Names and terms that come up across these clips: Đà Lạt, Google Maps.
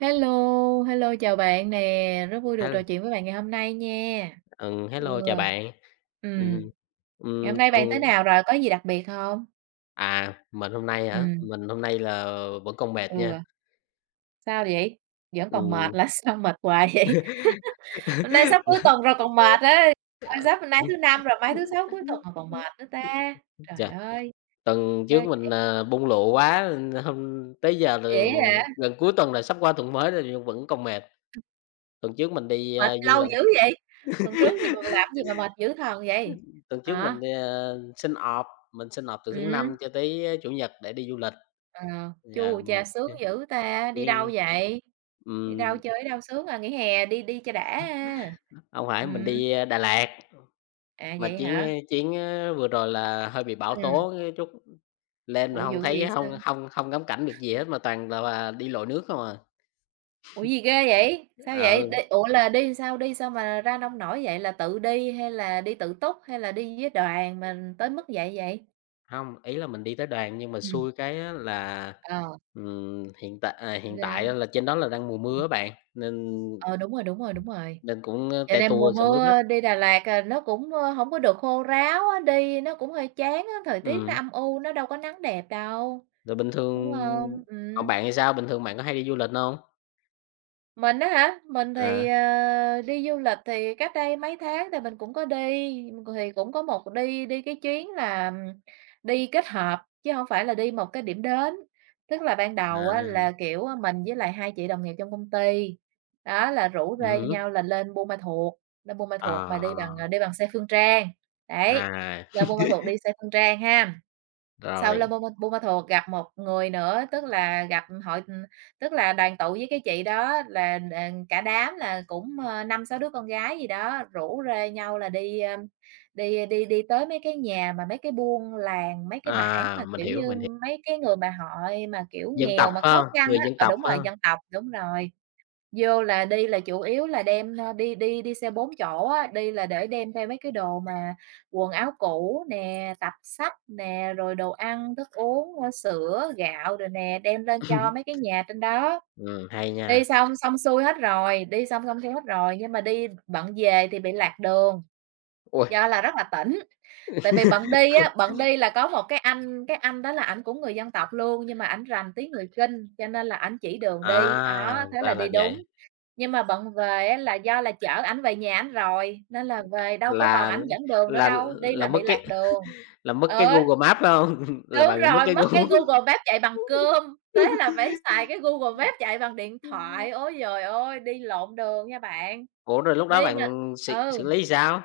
Hello, hello, chào bạn nè, rất vui được trò Hel chuyện với bạn ngày hôm nay nha. Ừ. Hello, chào bạn. Ừ. Ừm, Ngày ừm, hôm nay bạn thế tôi nào rồi, có gì đặc biệt không? Mình hôm nay Ừ. hả? Mình hôm nay là vẫn còn mệt nha. Ừ, sao vậy? Vẫn còn mệt Ừm, là sao mệt hoài vậy? Hôm nay sắp là cuối tuần rồi còn mệt á, ôi, sắp hôm nay thứ Năm rồi, mai thứ Sáu cuối tuần mà còn mệt nữa ta. Trời Chà, ơi, tuần trước sao mình, bung lụa quá hôm tới giờ là vậy hả? gần cuối tuần rồi, sắp qua tuần mới rồi nhưng vẫn còn mệt. Tuần trước mình đi, Mệt du lâu lịch, dữ vậy? Tuần trước gì mà làm gì mà mệt dữ thần vậy? tuần trước Hả? mình đi, xin off, mình xin off từ thứ Ừ. Năm cho tới Chủ nhật để đi du lịch. Ờ, Yeah, chu, mình chà, sướng dữ ta! Đi đâu đi, vậy? Đi đâu ừm, chơi ở đâu sướng à? Nghỉ hè đi đi cho đã ha. hông phải, mình Ừm, đi Đà Lạt. À, Mà vậy hả? chuyến chuyến vừa rồi là hơi bị bão Ừm, tố cái chút lên mà Ủa, hông vụ thấy gì sao? hông hông hông ngắm cảnh được gì hết mà toàn là đi lội nước không à. Ủa, gì ghê vậy? Sao vậy? Ừ, Ủa, là đi sao mà ra nông nổi vậy? Là tự đi hay là đi tự túc hay là đi với đoàn mà tới mức vậy vậy? hông, ý là mình đi tới đoàn nhưng mà Ừm. xui cái á là, Ờ, hiện tại sao? á là trên đó là đang mùa mưa Ừm, á bạn, nên ờ, đúng rồi, đúng rồi, đúng rồi. nên cũng, Dạo te này mùa tua sầm uất hết. mưa đi Đà Lạt, nó cũng, hổng có được khô ráo á, đi nó cũng hơi chán á, thời tiết nó Ừm, âm u, nó đâu có nắng đẹp đâu, rồi bình đúng thường không? Còn Ừm. bạn thì sao? Bình thường bạn có hay đi du lịch hông? Mình á hả? Mình thì, À, đi du lịch thì cách đây mấy tháng thì mình cũng có đi, thì cũng có một đi đi cái chuyến là đi kết hợp, chứ không phải là đi một cái điểm đến. Tức là ban đầu á à, là, kiểu, mình với lại 2 chị đồng nghiệp trong công ty, đó, là rủ rê hứm, nhau là lên Buôn Ma Thuột, lên Buôn Ma ờ, Thuột mà đi bằng xe Phương Trang, đấy, à, lên Buôn Ma Thuột đi xe Phương Trang ha. Sau rồi, lên Buôn Ma Thuột gặp một người nữa, tức là gặp hội, tức là đoàn tụ với cái chị đó là, cả đám là cũng, 5, 6 đứa con gái gì đó, rủ rê nhau là đi, ơ, đi đi đi tới mấy cái nhà mà mấy cái buôn làng, mấy cái bản à, mà, mình kiểu hiểu. như, mấy cái người mà họ mà, kiểu, Dân tộc nghèo mà phải khó hông? khăn Người á. dân Ờ, tộc đúng phải rồi, hông? dân tộc, đúng rồi. Vô là đi là chủ yếu là đem, ơ, đi đi đi xe 4 chỗ á, đi là để đem theo mấy cái đồ mà quần áo cũ nè, tập sách nè, rồi đồ ăn, thức uống, sữa, gạo rồi nè, đem lên cho mấy cái nhà trên đó. Hay nha. Đi xong xong xuôi hết rồi, nhưng mà đi bận về thì bị lạc đường, Ôi! do là rất là tỉnh. Tại vì bận đi á, bận đi là có một cái anh đó là ảnh cũng người dân tộc luôn, nhưng mà ảnh rành tiếng người Kinh, cho nên là ảnh chỉ đường đi, đó, À, thế là ra là đi đúng. vậy, Nhưng mà bận về á là do là chở ảnh về nhà ảnh rồi, nên là về đâu có còn là ảnh dẫn đường nữa là đâu, đi là là bị lạc đường. Mất cái Ờ, Google Maps, phải hông? ừ, Là đúng bạn bị mất rồi, cái mất cái Google. Google Maps chạy bằng cơm, thế là phải xài cái Google Maps chạy bằng điện thoại. Ôi giời ơi, đi lộn đường nha bạn, Ủa, rồi lúc đó đi mà. bạn xử xử Ừ. lý sao?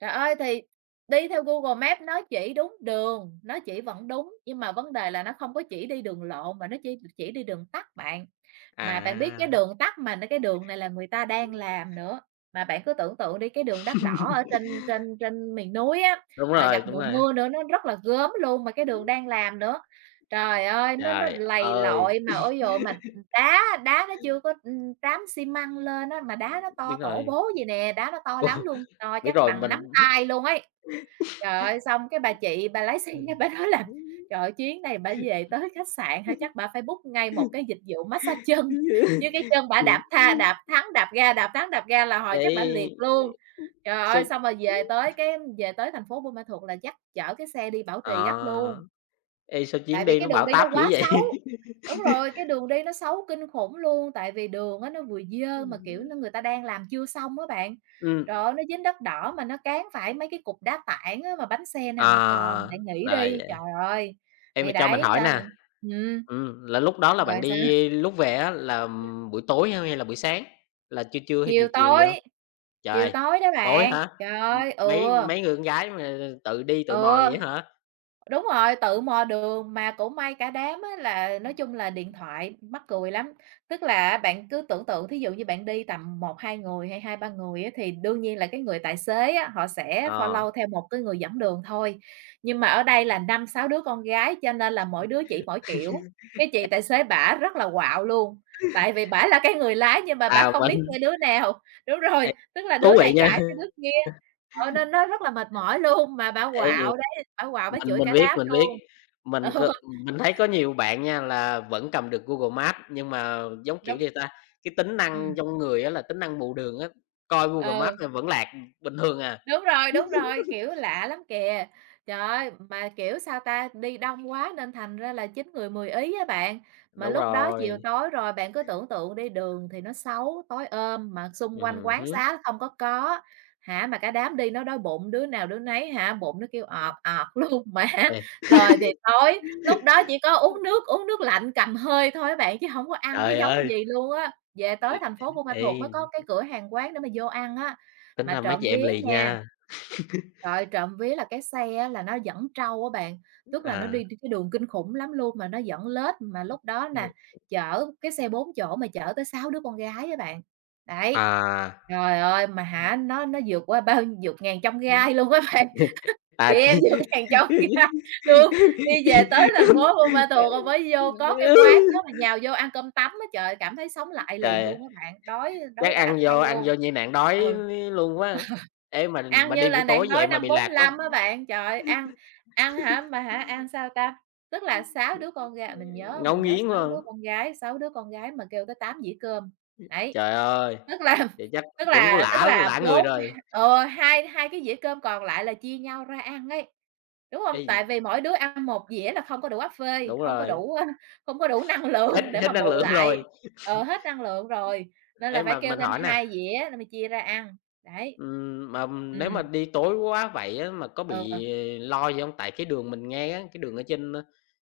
Trời ơi, thì đi theo Google Maps nó chỉ đúng đường, nó chỉ vẫn đúng, nhưng mà vấn đề là nó không có chỉ đi đường lộn mà nó chỉ đi đường tắt bạn. Mà bạn biết cái À, đường tắt mà nó cái đường này là người ta đang làm nữa, mà bạn cứ tưởng tượng đi, cái đường đất đỏ ở trên trên trên miền núi á, đúng mà rồi, gặp đúng mùa rồi. mưa nữa nó rất là gớm luôn, mà cái đường đang làm nữa. Trời ơi, nó Trời lầy ơi, lội mà, ôi giời mà. Đá nó chưa có, trám xi măng lên á, mà đá nó to đúng tổ rồi, bố vậy nè, đá nó to ô, lắm luôn, to biết chắc rồi bằng nắm tay luôn ấy. Trời ơi, xong cái bà chị bà lái xe bả nói là "Trời ơi, chuyến này bả về tới khách sạn hả, chắc bả phải book ngay một cái dịch vụ mát-xa chân, chứ cái chân bả đạp thắng đạp ga, đạp thắng đạp ga là hồi chắc bả liệt Vậy luôn." Trời sao? ơi, xong rồi về tới thành phố Buôn Ma Thuột là dắt chở cái xe đi bảo trì gấp luôn, ờ, Sao chuyến tại vì đi nó cái đường bão đi nó táp dữ quá vậy? xấu. Đúng rồi, cái đường đi nó xấu kinh khủng luôn, tại vì đường á, nó vừa dơ mà, kiểu, nó người ta đang làm chưa xong á bạn. Ừm. Trời ơi, nó dính đất đỏ mà nó cán phải mấy cái cục đá tảng á, mà bánh xe nào À, mà còn, bạn nghĩ ra là đi, trời vậy. ơi. Em mà Thì cho mình đấy, hỏi nên nè, là ừm, là lúc đó là rồi bạn sao? đi lúc về á là, buổi tối hay là buổi sáng? Là trưa trưa hay chiều Chiều chiều vậy hông? tối, Chiều Trời, tối đó tối bạn, hả? trời ơi, Mấy ừ, mấy người con gái mà tự đi tự mò vậy ừ. hả? Đúng rồi, tự mò đường mà cũng may cả đám á là nói chung là điện thoại mắc cười lắm. Tức là bạn cứ tưởng tượng thí dụ như bạn đi tầm một 2 người hay 2 3 người á, thì đương nhiên là cái người tài xế á, họ sẽ Ờ, follow theo một cái người dẫn đường thôi. Nhưng mà ở đây là 5 6 đứa con gái cho nên là mỗi đứa chỉ mỗi kiểu. Cái chị tài xế bả rất là quạo luôn. Tại vì bả là cái người lái nhưng mà bả à, không biết mình nghe đứa nào. Đúng ê, rồi, tức là thú đứa vị này nha. cãi với đứa kia, ờ, nên nó rất là mệt mỏi luôn mà bả Ê, quạo. Bảo quạo bá mình chửi mình cả biết, đám mình biết. luôn. Mình c Ờ, mình thấy có nhiều bạn nha là vẫn cầm được Google Maps nhưng mà, giống kiểu đúng. gì ta, cái tính năng Ừm, trong người á là tính năng mù đường á, coi Google Maps ờ. là vẫn lạc bình thường à. Đúng rồi, kiểu, lạ lắm kìa. Trời ơi, mà, kiểu, sao ta, đi đông quá nên thành ra là 9 người 10 ý á bạn. Mà Đúng lúc đó chiều rồi, tối rồi, bạn cứ tưởng tượng đi, đường thì nó xấu, tối om, mà xung quanh quán hứm. xá không có, hả, mà cả đám đi nó đói bụng, đứa nào đứa nấy hả, bụng nó kêu "ọt, ọt" luôn. Mà Ê, rồi thì tối, lúc đó chỉ có uống nước lạnh cầm hơi thôi á bạn, chứ không có ăn cái trời giống ơi! gì luôn á. Về tới thành phố Buôn Ma Thuột mới Ê, có cái cửa hàng quán để mà vô ăn á. tính Mà ra mấy chị trộm em vía lì nha. nha. Trời ơi, trộm vía là cái xe á là nó dẫn trâu á bạn, tức là nó à, đi cái đường kinh khủng lắm luôn mà nó dẫn lết, mà lúc đó nè, ừm, chở cái xe 4 chỗ mà chở tới 6 đứa con gái á bạn. Đấy, à, trời ơi, mà hả, nó vượt qua vượt ngàn chông gai luôn á bạn, chị à, em vượt ngàn chông gai luôn, đi về tới thành phố Buôn Ma Thuột rồi mới vô có cái quán đó mà nhào vô ăn cơm tấm á, trời ơi, cảm thấy sống lại liền Trời ơi, luôn á bạn, đói chắc đói rã thay ăn luôn. vô như nạn đói Ừ. luôn quá. Ê, mà Ăn mà như đi buổi là tối nạn vậy đói mà năm bị lạc có 45 á bạn, trời ơi, ăn ăn hả, mà hả, ăn sao ta? Tức là 6 đứa con ga mình nhớ ngấu mình nhớ nghiến hông? 6 đứa con gái mà kêu tới 8 dĩa cơm, đấy. Trời ơi, Tức là vậy chắc tức cũng là tức lả là lả người rồi. Hai hai cái dĩa cơm còn lại là chia nhau ra ăn ấy, đúng không? Ê, Tại vì mỗi đứa ăn một dĩa là không có đủ áp phê, đúng không có rồi, đủ không có đủ năng hết lượng để hết mà năng bù lượng lại, rồi. ờ, hết năng lượng rồi, nên Ê, là phải mà kêu mình thêm hỏi nè. 2 dĩa để mà chia ra ăn. Đấy. Mà Ừm, nếu mà đi tối quá vậy á, mà có ừ, bị lo gì không? Tại cái đường mình nghe á, cái đường ở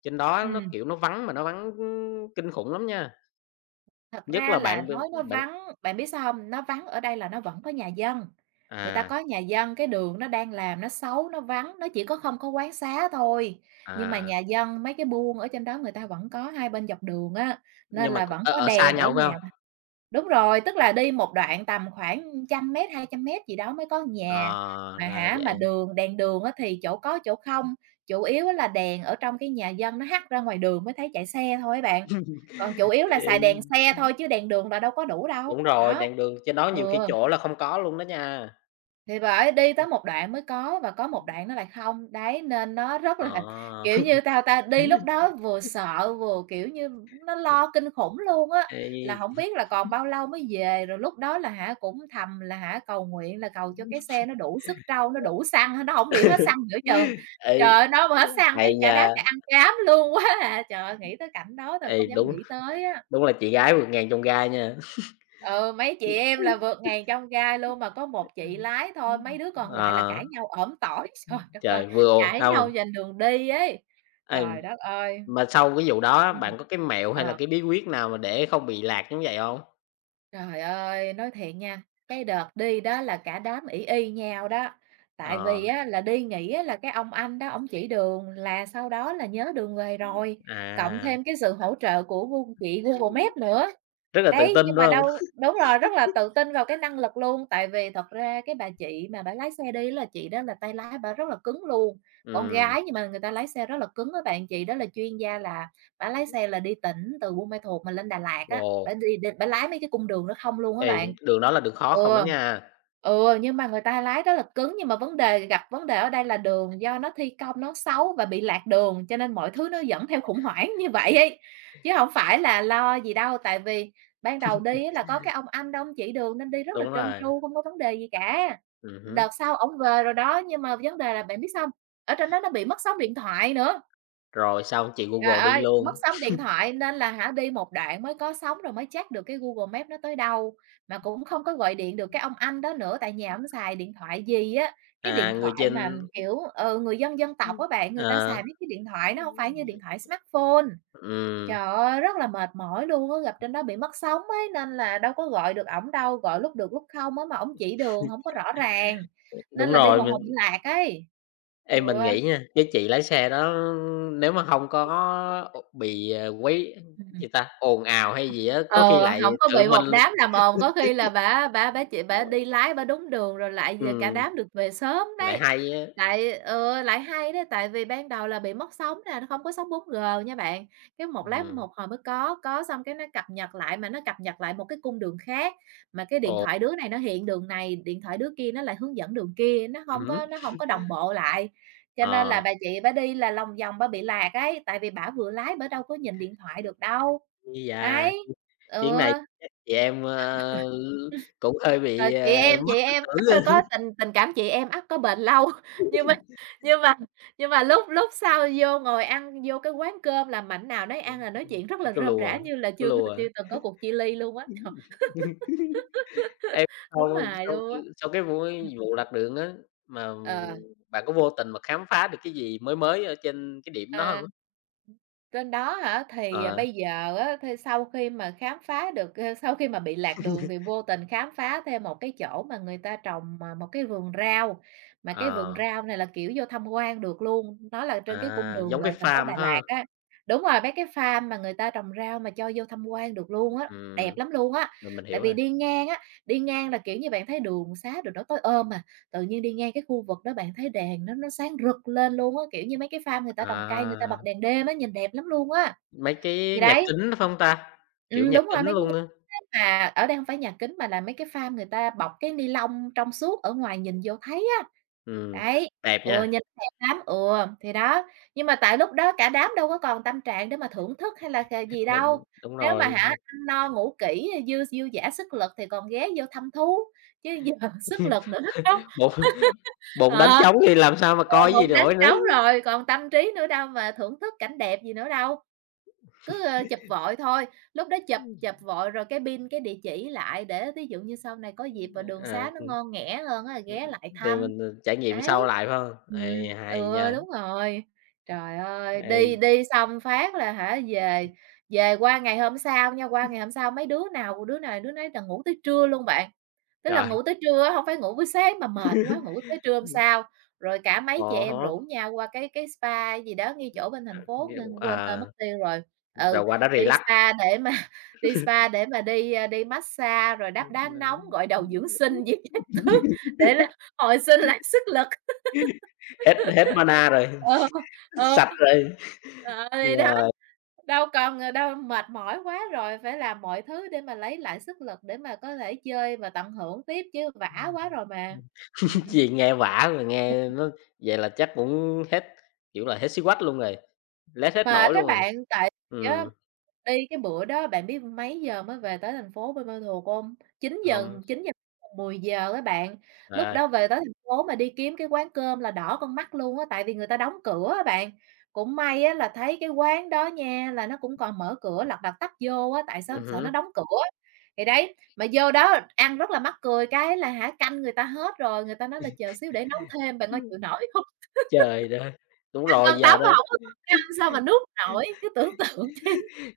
trên đó nó, ừm, kiểu, nó vắng mà nó vắng kinh khủng lắm nha, Thật nhất ra là là bạn được nói nó bạn vắng bạn biết sao hông? Nó vắng ở đây là nó vẫn có nhà dân, người ta à, có nhà dân, cái đường nó đang làm nó xấu, nó vắng, nó chỉ có không có quán xá thôi. Nhưng mà à, nhà dân, mấy cái buôn ở trên đó người ta vẫn có hai bên dọc đường á, nên nhưng mà là vẫn ở có ở xa đèn ở nhau, phải không? nhà. Đúng rồi, tức là đi một đoạn tầm khoảng 100 m, 200 m gì đó mới có nhà. Ờ, Mà ra hả, mà vậy. đèn đường á thì chỗ có chỗ không, chủ yếu á là đèn ở trong cái nhà dân nó hắt ra ngoài đường mới thấy chạy xe thôi á bạn, còn chủ yếu là Ê, xài đèn xe thôi chứ đèn đường là đâu có đủ đâu, đúng rồi, đó. đèn đường trên đó nhiều khi Ừ. chỗ là không có luôn đó nha. Thì bởi, đi tới một đoạn mới có và có một đoạn nó lại không, đấy, nên nó rất là, Ờ. kiểu như, đi lúc đó vừa sợ vừa, kiểu như, nó lo kinh khủng luôn á, là Ê, không biết là còn bao lâu mới về, rồi lúc đó là hả, cũng thầm là hả, cầu nguyện là cầu cho cái xe nó đủ sức trâu, nó đủ xăng, nó không bị hết xăng giữa chừng. Trời ê, ơi, nó mà hết xăng hay cái cả nha, đám cái ăn cám luôn quá à, trời ơi, nghĩ tới cảnh đó thôi không dám đúng nghĩ tới á. đúng là chị gái vượt ngàn chông gai nha. Ừ, mấy chị em là vượt ngàn chông gai luôn, mà có một chị lái thôi, mấy đứa còn lại là Ờ. cãi nhau ỏm tỏi. Trời đất ơi, Trời, vừa ồ cãi không nhau giành đường đi ấy. ê, Trời đất ơi! Mà sau cái vụ đó Ừm. bạn có cái mẹo hay là Ờ, cái bí quyết nào mà để không bị lạc giống vậy không? trời ơi, nói thiệt nha, cái đợt đi đó là cả đám ỷ y nhau đó, tại Ờ, vì á là đi nghỉ á là cái ông anh đó ông chỉ đường là sau đó là nhớ đường về rồi, cộng à, thêm cái sự hỗ trợ của Gu chị Google Maps nữa. rất là tự Đấy, tin, nhưng phải mà hông? đâu đúng rồi, rất là tự tin vào cái năng lực luôn, tại vì thật ra cái bà chị mà bả lái xe đi là chị đó là tay lái bả rất là cứng luôn. Con Ừm, gái nhưng mà người ta lái xe rất là cứng á bạn, chị đó là chuyên gia là bả lái xe là đi tỉnh từ Buôn Ma Thuột mà lên Đà Lạt á, ồ, bả đi đ bả lái mấy cái cung đường nó không luôn á ê, bạn. đường đó là đường khó không đó Ừ. nha. Ừ, nhưng mà người ta lái rất là cứng, nhưng mà vấn đề ở đây là đường do nó thi công nó xấu và bị lạc đường, cho nên mọi thứ nó dẫn theo khủng hoảng như vậy ấy, chứ hổng phải là lo gì đâu, tại vì ban đầu đi á là có cái ông anh đó ông chỉ đường nên đi rất là Đúng trơn rồi, tru, không có vấn đề gì cả. Hứm, Đợt sau ổng về rồi đó, nhưng mà vấn đề là bạn biết sao hông? Ở trên đó nó bị mất sóng điện thoại nữa. rồi xong chị Trời Google đi ơi, mất luôn. sóng điện thoại nên là hả, đi một đoạn mới có sóng rồi mới check được cái Google Maps nó tới đâu, mà cũng không có gọi điện được cái ông anh đó nữa, tại nhà ổng xài điện thoại gì á, cái À, điện người thoại mà, trên kiểu, ừ, người dân dân tộc á bạn, à người ta Ờ, xài mấy cái điện thoại nó hông phải như điện thoại smartphone. Trời ơi, rất là mệt mỏi luôn á, gặp trên đó bị mất sóng ấy, nên là đâu có gọi được ổng đâu, gọi lúc được lúc không á, mà ổng chỉ đường hổng có rõ ràng, nên đúng là đi rồi, một hồi bị lạc ấy. Ừ. Ê, mình nghĩ nha, cái chị lái xe đó nếu mà không có bị, quấy Ừm. gì ta, ồn ào hay gì á, có khi Ờ, lại hổng có tự bị mình một đám làm ồn, có khi là bả bả bả chị, bả đi lái bả đúng đường rồi lại về cả đám được về sớm lại đấy. hay á. Tại ừ, lại hay đó, tại vì ban đầu là bị mất sóng nè, nó không có sóng 4G nha bạn, cái một lát Ừm, một hồi mới có xong cái nó cập nhật lại, mà nó cập nhật lại một cái cung đường khác, mà cái điện ồ, thoại đứa này nó hiện đường này, điện thoại đứa kia nó lại hướng dẫn đường kia, ừm nó hông có đồng bộ lại. Cho nên ờ, là bà chị bả đi là lòng vòng bả bị lạc ấy, tại vì bả vừa lái bả đâu có nhìn điện thoại được đâu. ây Đấy, ừ. Chuyến này chắc chị em, cũng hơi Rồi bị, chị em chị mất tự em tưởng ắt là có á. tình tình cảm chị em ắt có bền lâu, nhưng mà nhưng mà nhưng mà lúc lúc sau vô ngồi ăn vô cái quán cơm là mảnh nào nấy ăn, Ừm, là nói chuyện rất là có rôm rả lùa, như là có lùa. chưa từng có cuộc chia ly luôn á. Ê, Đúng sau hài sau luôn á. sau cái vụ Ừm, vụ lạc đường á, mà ờ. bạn có vô tình mà khám phá được cái gì mới mới ở trên cái điểm đó À. hông? Trên đó hả? Thì, à, Ờ, bây giờ á, thì sau khi mà khám phá được ơ, sau khi mà bị lạc đường thì vô tình khám phá thêm một cái chỗ mà người ta trồng, à, một cái vườn rau, mà cái vườn ờ, rau này là, kiểu, vô tham quan được luôn, nó là trên cái cung đường giống cái về thành phố farm Đà ha? Lạt á. Đúng rồi, mấy cái farm mà người ta trồng rau mà cho vô tham quan được luôn á, đẹp Ừm, lắm luôn á. rồi mình Tại hiểu vì rồi. đi ngang á, đi ngang là, kiểu như, bạn thấy đường xá đồ nó tối om à. Tự nhiên đi ngang cái khu vực đó bạn thấy đèn nó sáng rực lên luôn á, kiểu như, mấy cái farm người ta trồng cây, người ta À, bật đèn đêm á, nhìn đẹp lắm luôn á. mấy cái Thì nhà đấy, kính phải hông ta? Kiểu nhà đúng kính rồi, mấy cái nhà luôn á, kính á mà ở đây hông phải nhà kính mà là mấy cái farm người ta bọc cái ni lông trong suốt ở ngoài nhìn vô thấy á. ừm, Đấy, đẹp ừ, nha, nhìn đẹp lắm, ừ, thì đó, nhưng mà tại lúc đó cả đám đâu có còn tâm trạng để mà thưởng thức hay là gì đâu. ừm, đúng Nếu rồi. mà hả, ăn no ngủ kỹ, dư dư dả sức lực thì còn ghé vô thăm thú, chứ giờ sức lực nữa đó. Bồn bồn đánh Ờ. trống thì làm sao mà Ừ, coi cái gì hồn đánh nổi nữa. trống rồi, còn tâm trí nữa đâu mà thưởng thức cảnh đẹp gì nữa đâu. Cứ, ơ, chụp vội thôi, lúc đó chụp chụp vội rồi cái địa chỉ lại để ví dụ như sau này có dịp, ờ, đường À, xá nó ngon nghẻ hơn á, ghé lại thì thăm. mình, trải nghiệm sau Đấy. lại phải hông? Ê, hay Ừ, nha, đúng rồi. Trời ơi, ê, đi đi xong phát là hả, về, về qua ngày hôm sau nha, qua ngày hôm sau mấy đứa đứa này đứa nấy là ngủ tới trưa luôn bạn. Tức là trời! ngủ tới trưa á, hông phải ngủ buổi sáng mà mệt quá, ngủ tới trưa hôm sau, rồi cả Ờ mấy chị em há, rủ nhau qua cái spa gì đó ngay chỗ bên thành phố, nghĩa là quên tên mất tiêu rồi. là Ừ, qua đó đi relax. spa để mà đi spa để mà đi massage rồi đắp đá nóng, gội đầu dưỡng sinh với các thứ để là hồi sinh lại sức lực. Hết hết mana rồi, Ờ, ờ. sạch rồi. Ờ, thì đó, Yeah. đâu còn, ờ, đâu mệt mỏi quá rồi, phải làm mọi thứ để mà lấy lại sức lực để mà có thể chơi và tận hưởng tiếp chứ vã quá rồi mà. Ừm. Chuyện nghe vã mà nghe nó vậy là chắc cũng hết, kiểu là, hết xí quách luôn rồi, lết hết Mệt nổi á luôn rồi. bạn, tại vì Ừm, á, đi cái bữa đó bạn biết mấy giờ mới về tới thành phố Buôn Ma Thuột hông? chín giờ hông, chín giờ mười giờ á bạn. trời Lúc ơi, đó về tới thành phố mà đi kiếm cái quán cơm là đỏ con mắt luôn á, tại vì người ta đóng cửa á bạn. Cũng may á là thấy cái quán đó nha, là nó cũng còn mở cửa, lật đật tấp vô á, tại sao sợ nó hứm. đóng cửa. Thì đấy, mà vô đó ăn rất là mắc cười cái là hả, canh người ta hết rồi, người ta nói là "Chờ xíu để nấu thêm", bạn ơi chịu nổi hông? Trời đất! Đúng rồi, giờ đó 180 hổng có thức ăn sao mà nuốt nổi, cứ tưởng tượng đi.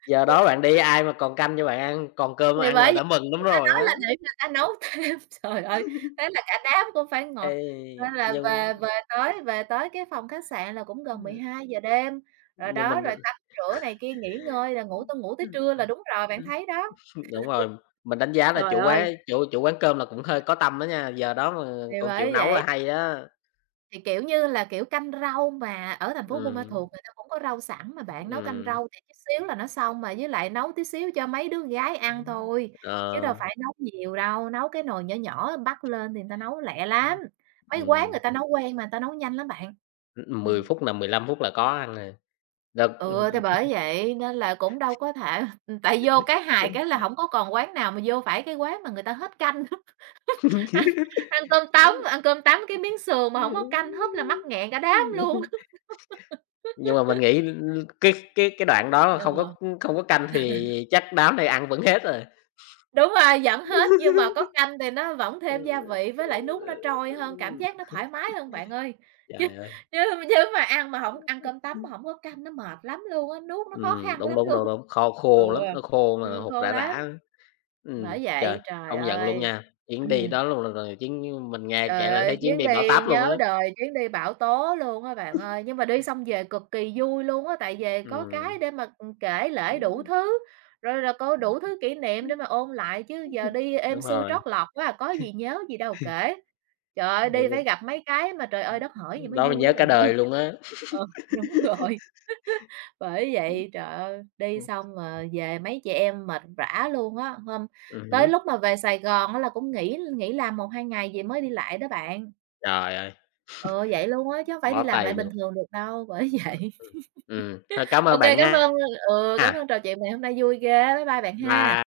giờ đó bạn đi ai mà còn canh cho bạn ăn, còn cơm Thì ăn bởi là vậy đã mừng lắm rồi nói á. là để người ta nấu thêm, trời ơi, thế là cả đám cũng phải ngồi Ê, nên là nhưng về về tới cái phòng khách sạn là cũng gần mười ừm, hai giờ đêm, rồi nhưng đó, mình rồi tắm rửa này kia, nghỉ ngơi là ngủ tới trưa là đúng rồi, ờ bạn thấy đó. Đúng rồi, mình đánh giá là Trời chủ ơi, quán chủ chủ quán cơm là cũng hơi có tâm đó nha, giờ đó mà thì còn chịu bởi nấu là vậy hay đó. thì, kiểu như là, kiểu, canh rau mà ở thành phố Buôn Ma Ừm, Thuột người ta cũng có rau sẵn mà bạn, nấu canh ừm. rau thì chút xíu là nó xong, mà với lại nấu tí xíu cho mấy đứa gái ăn thôi, chứ đâu Ờ, phải nấu nhiều đâu, nấu cái nồi nhỏ nhỏ bắc lên thì người ta nấu lẹ lắm, mấy quán ừm, người ta nấu quen mà người ta nấu nhanh lắm bạn. Ừm. phút là 15 phút là có ăn rồi. Đợt Ừ, thì bởi vậy nên là cũng đâu có thể tại vô cái hài cái là hổng có còn quán nào mà vô phải cái quán mà người ta hết canh ăn ăn cơm tấm, cái miếng sườn mà hổng có canh húp là mắc nghẹn cả đám luôn. Nhưng mà mình nghĩ cái đoạn đó mà không có Ừ. không có canh thì chắc đám này ăn vẫn hết rồi. Đúng rồi, vẫn hết nhưng mà có canh thì nó vẫn thêm gia vị với lại nước nó trôi hơn, cảm giác nó thoải mái hơn bạn ơi. Chứ Trời ơi! chứ chứ mà ăn mà hổng ăn cơm tấm mà hổng có canh nó mệt lắm luôn á, nuốt nó khó khăn Đúng, lắm đúng, đúng, luôn. đúng, Ừ. khô lắm, nó khô mà hột khô rã lắm, rã. Bởi Trời, vậy, trời công nhận luôn ơi. nha, chuyến đi Ừm. đó luôn là chuyến mình nghe kể Trời là thấy ơi, chuyến chuyến đi bão đi táp luôn nhớ á. đời, chuyến đi bão tố luôn á bạn ơi, nhưng mà đi xong về cực kỳ vui luôn á, tại về có Ừm, cái để mà, ừ, kể lể đủ đúng, thứ, rồi là có đủ thứ kỷ niệm để mà ôn lại chứ giờ đi êm đúng xuôi rồi, trót lọt quá à, có gì nhớ gì đâu kể. Trời ơi, đi phải gặp mấy cái mà trời ơi đất hỡi gì mới đó mình vui nhớ á cả bạn ơi. đời luôn á. Ờ, đúng rồi. Bởi Ừm, vậy, trời ơi, đi ừm, xong mà về mấy chị em mệt rã luôn á, tới hứm, lúc mà về Sài Gòn á là cũng nghỉ nghỉ làm một hai ngày vậy mới đi lại đó bạn. trời ơi, Ừ, vậy luôn á, chứ hông phải bó đi làm tay lại bình luôn. thường được đâu, bởi vậy. Ừm, thôi cảm Ô ơn kê, bạn cảm ơn, nha, ừ, cảm ơn trò chuyện ngày hôm nay vui ghê. Bye bye bạn ha. bye.